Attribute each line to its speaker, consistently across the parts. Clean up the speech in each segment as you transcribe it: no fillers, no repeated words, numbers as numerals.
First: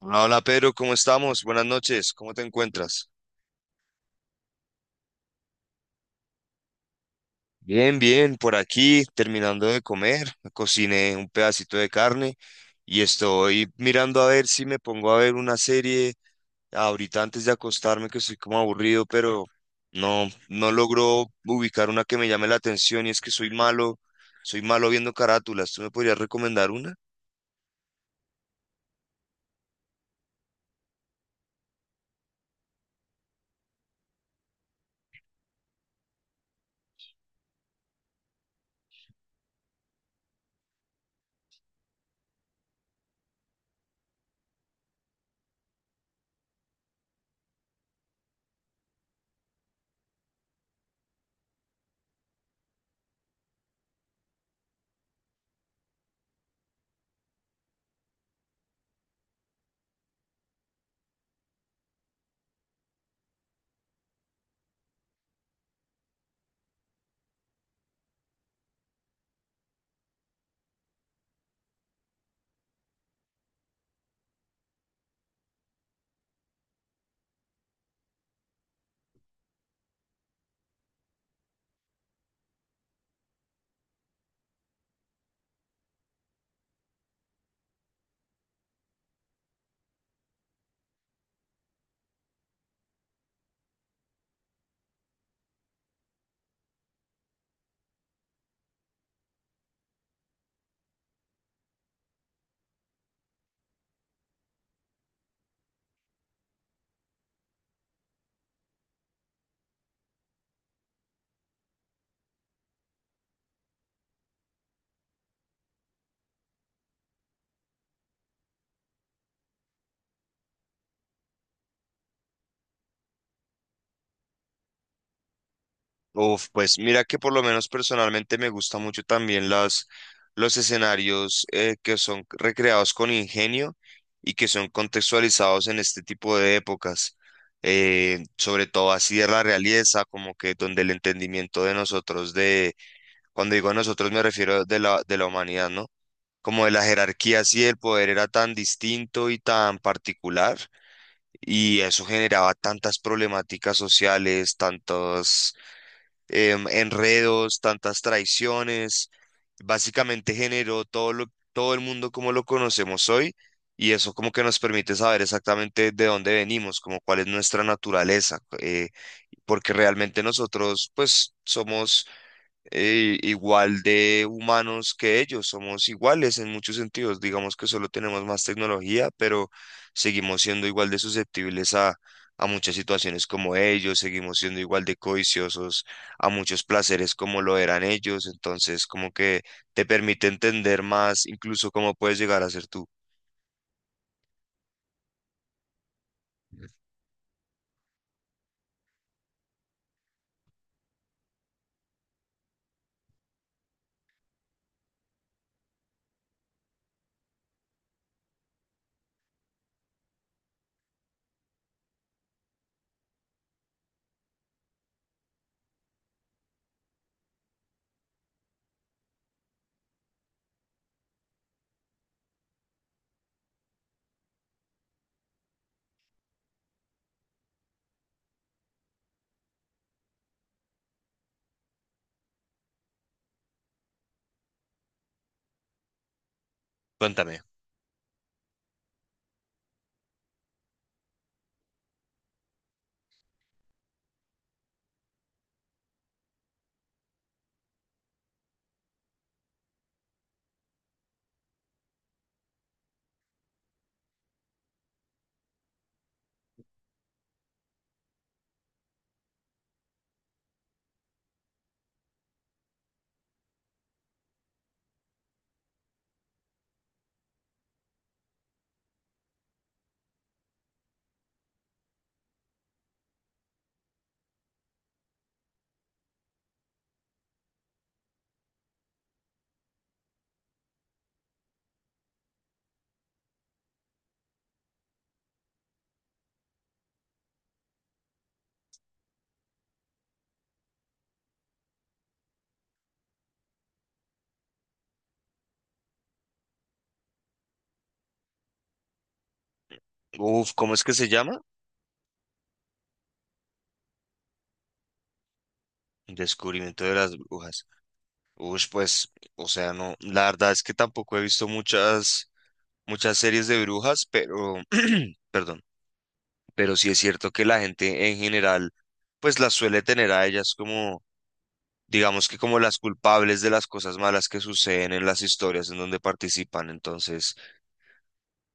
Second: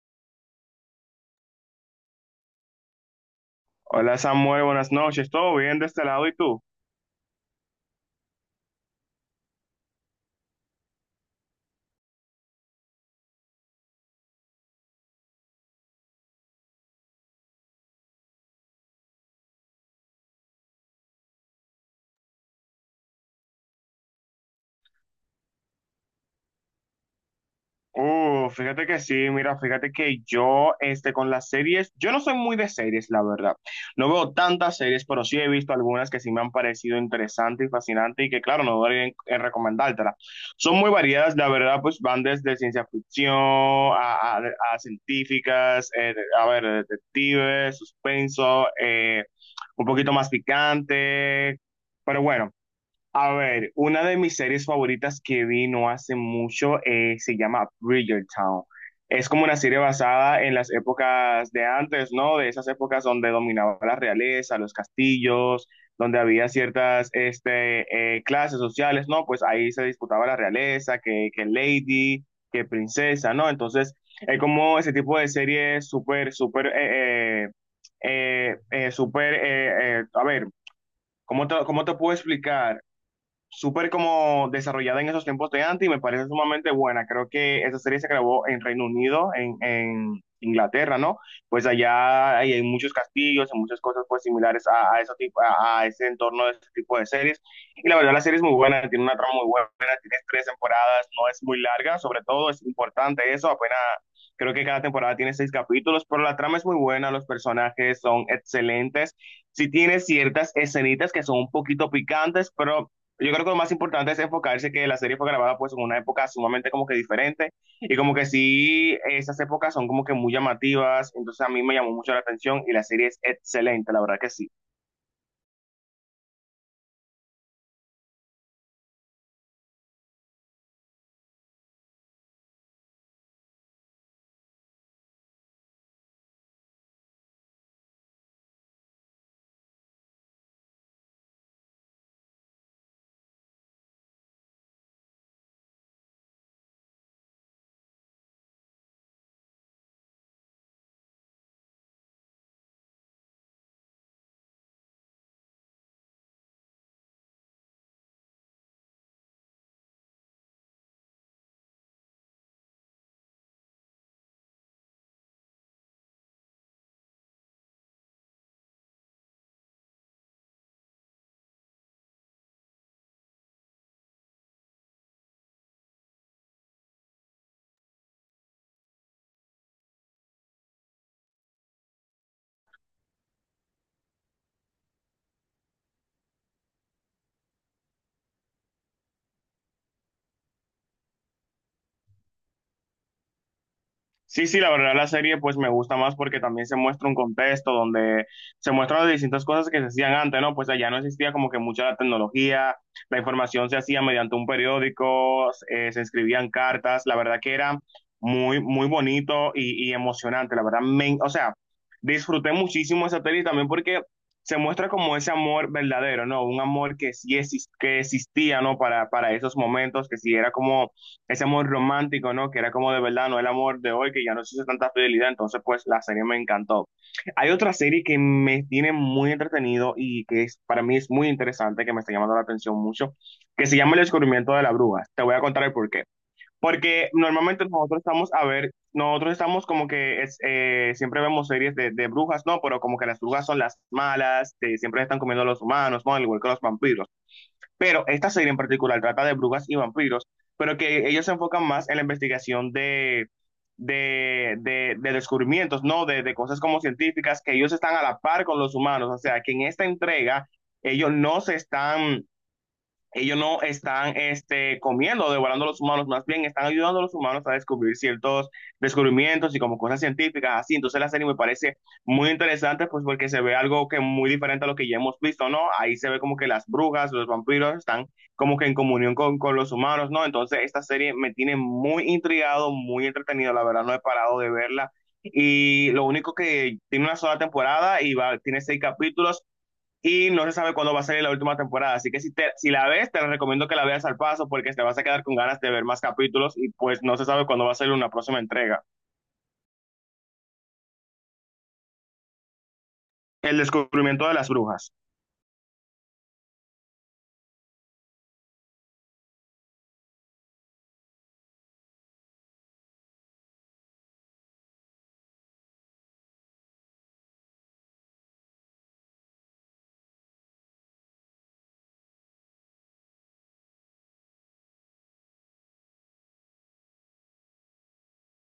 Speaker 1: Hola Pedro, ¿cómo estamos? Buenas noches, ¿cómo te encuentras?
Speaker 2: Hola Samuel, buenas noches. ¿Todo bien de este lado y tú?
Speaker 1: Bien, por aquí terminando de comer, cociné un pedacito de carne y estoy mirando a ver si me pongo a ver una serie ahorita antes de acostarme que estoy como aburrido, pero no logro ubicar una que me llame la atención y es que soy malo viendo carátulas. ¿Tú me podrías recomendar una?
Speaker 2: Fíjate que sí, mira, fíjate que yo, con las series, yo no soy muy de series, la verdad. No veo tantas series, pero sí he visto algunas que sí me han parecido interesantes y fascinantes y que, claro, no dudaría en recomendártelas. Son muy variadas, la verdad, pues van desde ciencia ficción a científicas, a ver, detectives, suspenso, un poquito más picante, pero bueno. A ver, una de mis series favoritas que vi no hace mucho se llama Bridgerton. Es como una serie basada en las épocas de antes, ¿no? De esas épocas donde dominaba la realeza, los castillos, donde había ciertas clases sociales, ¿no? Pues ahí se disputaba la realeza, que lady, que princesa, ¿no? Entonces, es como ese tipo de serie súper, súper, súper, a ver, ¿cómo te puedo explicar? Súper como desarrollada en esos tiempos de antes y me parece sumamente buena. Creo que esa serie se grabó en Reino Unido, en Inglaterra, ¿no? Pues allá hay muchos castillos, hay muchas cosas pues similares eso tipo, a ese entorno de ese tipo de series. Y la verdad la serie es muy buena, tiene una trama muy buena, tiene tres temporadas, no es muy larga, sobre todo es importante eso, apenas. Creo que cada temporada tiene seis capítulos, pero la trama es muy buena, los personajes son excelentes. Sí tiene ciertas escenitas que son un poquito picantes, pero yo creo que lo más importante es enfocarse que la serie fue grabada pues en una época sumamente como que diferente y como que sí, esas épocas son como que muy llamativas, entonces a mí me llamó mucho la atención y la serie es excelente, la verdad que sí.
Speaker 1: Uf, pues mira que por lo menos personalmente me gusta mucho también los escenarios que son recreados con ingenio y que son contextualizados en este tipo de épocas, sobre todo así de la realeza, como que donde el entendimiento de nosotros, de, cuando digo nosotros me refiero de la humanidad, ¿no? Como de la jerarquía, así el poder era tan distinto y tan particular, y eso generaba tantas problemáticas sociales, tantos enredos, tantas traiciones. Básicamente generó todo el mundo como lo conocemos hoy, y eso como que nos permite saber exactamente de dónde venimos, como cuál es nuestra naturaleza, porque realmente nosotros pues somos igual de humanos que ellos, somos iguales en muchos sentidos, digamos que solo tenemos más tecnología, pero seguimos siendo igual de susceptibles a muchas situaciones como ellos, seguimos siendo igual de codiciosos a muchos placeres como lo eran ellos, entonces como que te permite entender más incluso cómo puedes llegar a ser tú.
Speaker 2: Sí, sí, la verdad la serie pues me gusta más porque también se muestra un contexto donde se muestran las distintas cosas que se hacían antes, ¿no? Pues allá no existía como que mucha la tecnología, la información se hacía mediante un periódico, se escribían cartas, la verdad que era muy, muy bonito y emocionante, la verdad, me, o sea, disfruté muchísimo esa serie también porque se muestra como ese amor verdadero, ¿no? Un amor que sí que existía, ¿no? Para esos momentos, que sí era como ese amor romántico, ¿no? Que era como de verdad, no el amor de hoy, que ya no existe tanta fidelidad, entonces pues la serie me encantó. Hay otra serie que me tiene muy entretenido y que es, para mí es muy interesante, que me está llamando la atención mucho, que se llama El descubrimiento de la bruja. Te voy a contar el porqué. Porque
Speaker 1: Cuéntame.
Speaker 2: normalmente nosotros estamos, a ver, nosotros estamos como que es, siempre vemos series de brujas, ¿no? Pero como que las brujas son las malas, que siempre están comiendo a los humanos, ¿no? Al igual que los vampiros. Pero esta serie en particular trata de brujas y vampiros, pero que ellos se enfocan más en la investigación de descubrimientos, ¿no? De cosas como científicas, que ellos están a la par con los humanos. O sea, que en esta entrega ellos no se están ellos no están comiendo, o devorando a los humanos, más bien están ayudando a los humanos a descubrir ciertos descubrimientos y como cosas científicas, así. Entonces la serie me parece muy interesante, pues porque se ve algo que muy diferente a lo que ya hemos visto, ¿no? Ahí se ve como que las brujas, los vampiros están como que en comunión con los humanos, ¿no? Entonces esta serie me tiene muy intrigado, muy entretenido, la verdad no he parado de verla. Y lo único que tiene una sola temporada y va, tiene seis capítulos y no se sabe cuándo va a salir la última temporada. Así que si la ves, te recomiendo que la veas al paso porque te vas a quedar con ganas de ver más capítulos y pues no se sabe cuándo va a salir una próxima entrega.
Speaker 1: Uf, ¿cómo es que se llama?
Speaker 2: El descubrimiento de las brujas.
Speaker 1: Descubrimiento de las brujas. Uf, pues, o sea, no, la verdad es que tampoco he visto muchas series de brujas, pero, perdón, pero sí es cierto que la gente en general pues las suele tener a ellas como, digamos, que como las culpables de las cosas malas que suceden en las historias en donde participan. Entonces,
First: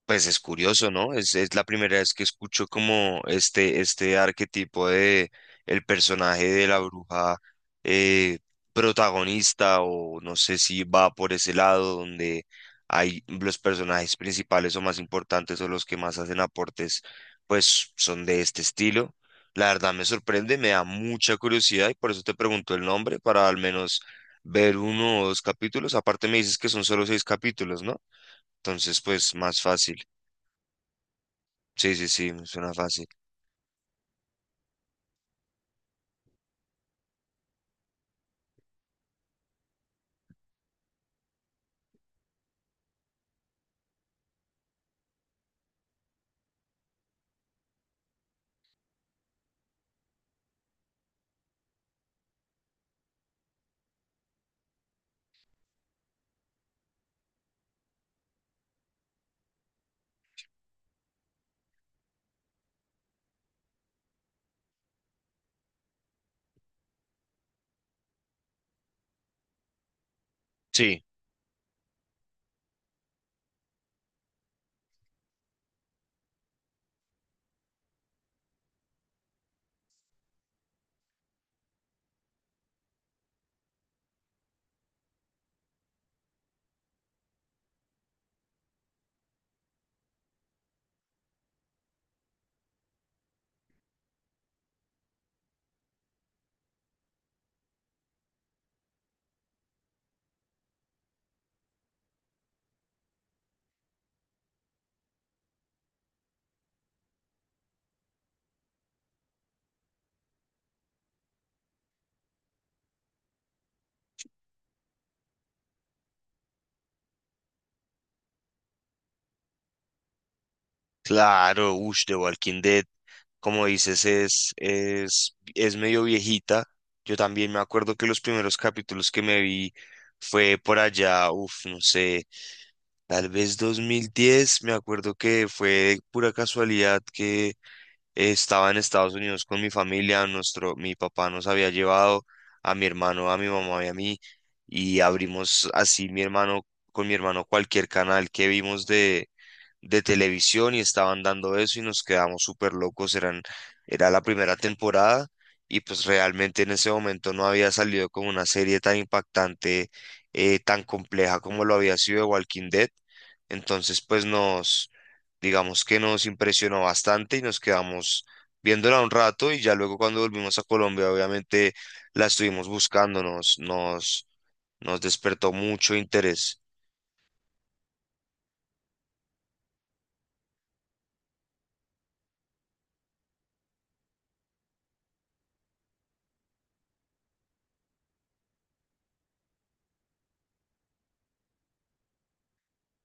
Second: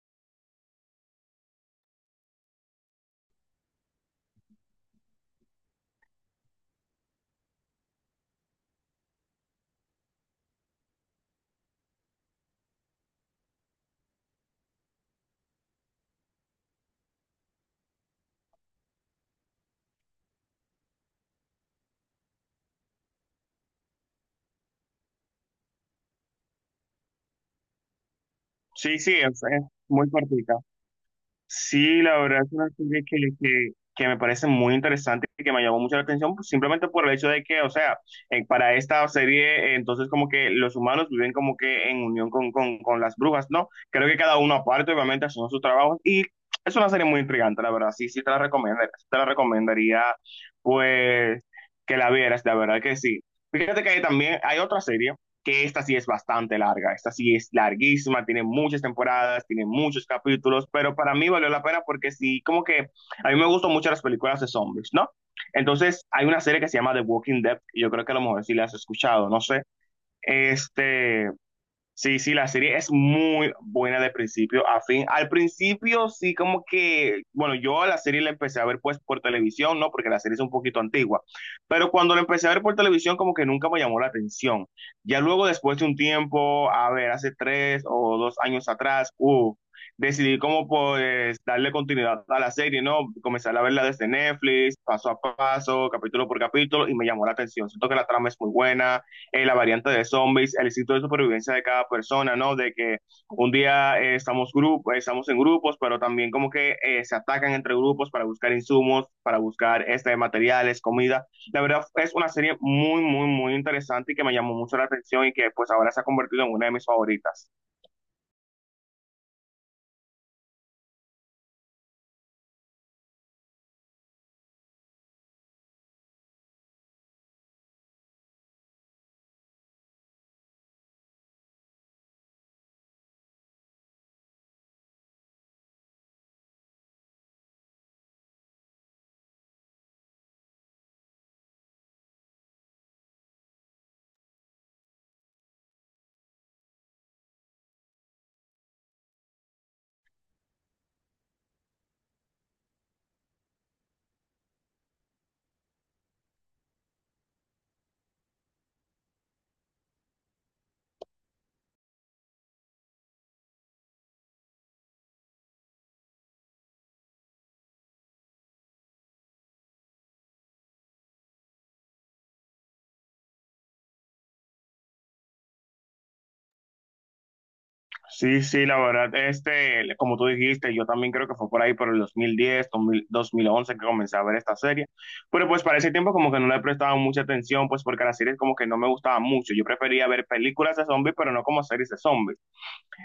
Speaker 1: pues es curioso, ¿no? Es la primera vez que escucho como este arquetipo de el personaje de la bruja eh, protagonista, o no sé si va por ese lado donde hay los personajes principales o más importantes o los que más hacen aportes, pues son de este estilo. La verdad me sorprende, me da mucha curiosidad y por eso te pregunto el nombre para al menos ver uno o dos capítulos. Aparte me dices que son solo seis capítulos, ¿no?
Speaker 2: Sí,
Speaker 1: Entonces,
Speaker 2: sí,
Speaker 1: pues más
Speaker 2: es
Speaker 1: fácil.
Speaker 2: muy cortita.
Speaker 1: Sí,
Speaker 2: Sí,
Speaker 1: sí,
Speaker 2: la
Speaker 1: sí,
Speaker 2: verdad
Speaker 1: me
Speaker 2: es una
Speaker 1: suena
Speaker 2: serie
Speaker 1: fácil.
Speaker 2: que me parece muy interesante y que me llamó mucho la atención, pues, simplemente por el hecho de que, o sea, para esta serie, entonces como que los humanos viven como que en unión con las brujas, ¿no? Creo que cada uno aparte, obviamente, haciendo sus trabajos y es una serie muy intrigante, la verdad, sí, sí te la recomendaría, pues, que la vieras, la verdad que sí. Fíjate que hay también hay otra serie que esta sí es bastante larga, esta sí es larguísima, tiene muchas temporadas, tiene muchos capítulos, pero para mí valió la pena porque sí, como que a mí me gustan mucho las películas de zombies, ¿no? Entonces, hay una serie que se llama The Walking Dead, y yo creo que a lo mejor sí la has escuchado, no sé.
Speaker 1: Sí,
Speaker 2: Este, Sí, sí, la serie es muy buena de principio a fin. Al principio sí como que, bueno, yo a la serie la empecé a ver pues por televisión, ¿no? Porque la serie es un poquito antigua. Pero cuando la empecé a ver por televisión como que nunca me llamó la atención. Ya luego después de un tiempo, a ver, hace 3 o 2 años atrás, decidí como pues darle continuidad a la serie, ¿no? Comenzar a verla desde Netflix, paso a paso, capítulo por capítulo, y me llamó la atención. Siento que la trama es muy buena, la variante de zombies, el instinto de supervivencia de cada persona, ¿no? De que un día estamos, grupo, estamos en grupos, pero también como que se atacan entre grupos para buscar insumos, para buscar materiales, comida. La verdad es una serie muy, muy, muy interesante y que me llamó mucho la atención y que pues ahora se ha convertido en una de mis favoritas.
Speaker 1: claro. Ush, The Walking Dead, como dices, es medio viejita. Yo también me acuerdo que los primeros capítulos que me vi fue por allá, uff, no sé, tal vez 2010. Me acuerdo que fue pura casualidad que estaba en Estados Unidos con mi familia, mi papá nos había llevado a mi hermano, a mi mamá y a mí, y abrimos así con mi hermano cualquier canal que vimos de televisión y estaban dando eso y nos quedamos súper locos. Era la primera temporada, y pues realmente en ese momento no había salido como una serie tan impactante, tan compleja como lo había sido de Walking Dead. Entonces digamos que nos impresionó bastante y nos quedamos viéndola un rato, y ya luego cuando volvimos a Colombia obviamente la estuvimos buscando, nos despertó mucho interés.
Speaker 2: Sí, sí, la verdad, como tú dijiste, yo también creo que fue por ahí por el 2010, 2000, 2011 que comencé a ver esta serie, pero pues para ese tiempo como que no le prestaba mucha atención, pues porque las series como que no me gustaban mucho, yo prefería ver películas de zombies, pero no como series de zombies.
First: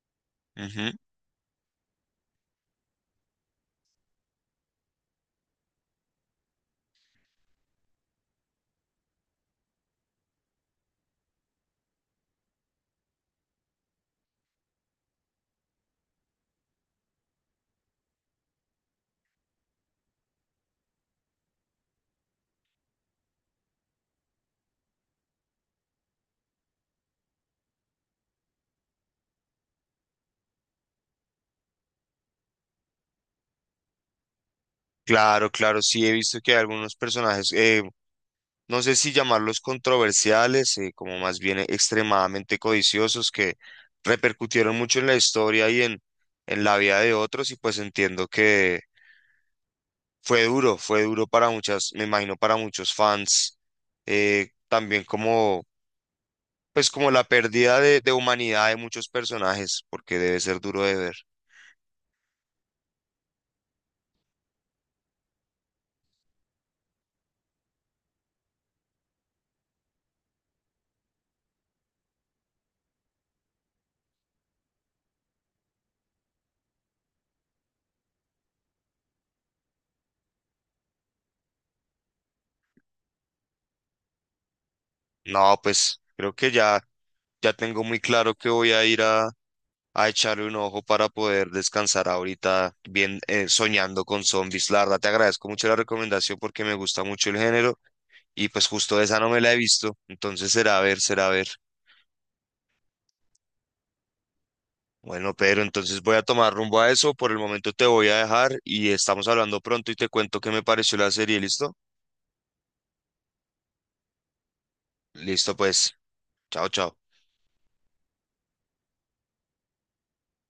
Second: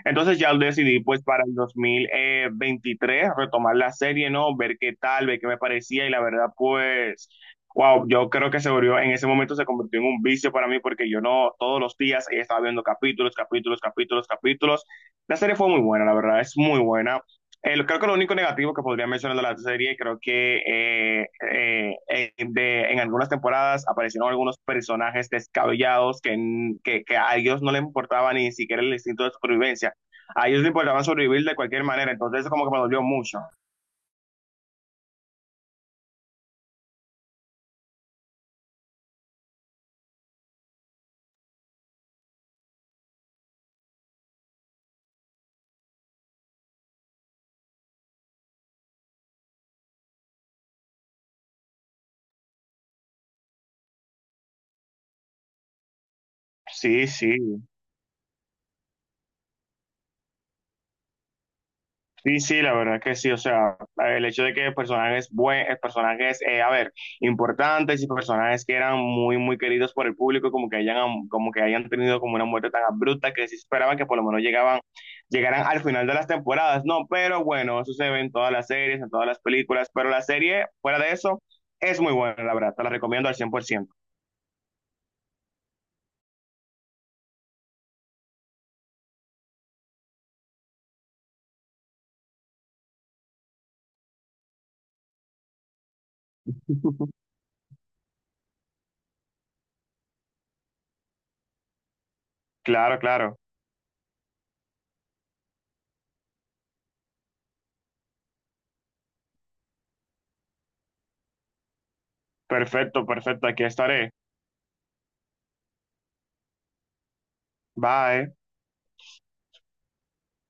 Speaker 2: Entonces ya
Speaker 1: Ujú.
Speaker 2: decidí pues para el 2023 retomar la serie, ¿no? Ver qué tal, ver qué me parecía y la verdad pues, wow, yo creo que se volvió, en ese momento se convirtió en un vicio para mí porque yo no todos los días estaba viendo capítulos, capítulos, capítulos, capítulos. La serie fue muy buena, la verdad, es muy buena. Creo que lo único negativo que podría mencionar de la serie, creo que en algunas temporadas aparecieron algunos personajes descabellados que a ellos no les importaba ni siquiera el instinto de supervivencia a ellos les importaba sobrevivir de cualquier manera, entonces eso como que me dolió mucho.
Speaker 1: Claro, claro, sí he visto que hay algunos personajes, no sé si llamarlos controversiales, como más bien extremadamente codiciosos, que repercutieron mucho en la historia y en la vida de otros, y pues entiendo que fue duro para muchas, me imagino para muchos fans, también como, pues
Speaker 2: Sí,
Speaker 1: como la
Speaker 2: sí,
Speaker 1: pérdida de humanidad de muchos personajes, porque debe ser duro de ver.
Speaker 2: sí, sí, la verdad es que sí, o sea, el hecho de que personajes buenos, personajes, a ver, importantes y personajes que eran muy, muy queridos por el público, como que hayan tenido como una muerte tan abrupta que se esperaba que por lo menos llegaran al final de las temporadas, no, pero bueno, eso se ve en todas las series, en todas las películas, pero la serie, fuera de eso, es muy buena, la verdad, te la recomiendo al 100%.
Speaker 1: No, pues creo que ya tengo muy claro que voy a ir a echarle un ojo para poder descansar ahorita bien, soñando con zombies. La verdad, te agradezco mucho la recomendación porque me gusta mucho el género y pues justo esa no me la he visto. Entonces será a ver, será a ver.
Speaker 2: Claro, claro,
Speaker 1: Bueno, Pedro, entonces voy a tomar rumbo a eso. Por el momento te voy a dejar y estamos hablando pronto y te cuento qué me pareció la serie. ¿Listo?
Speaker 2: perfecto, perfecto, aquí estaré.
Speaker 1: Listo, pues. Chao, chao.
Speaker 2: Bye.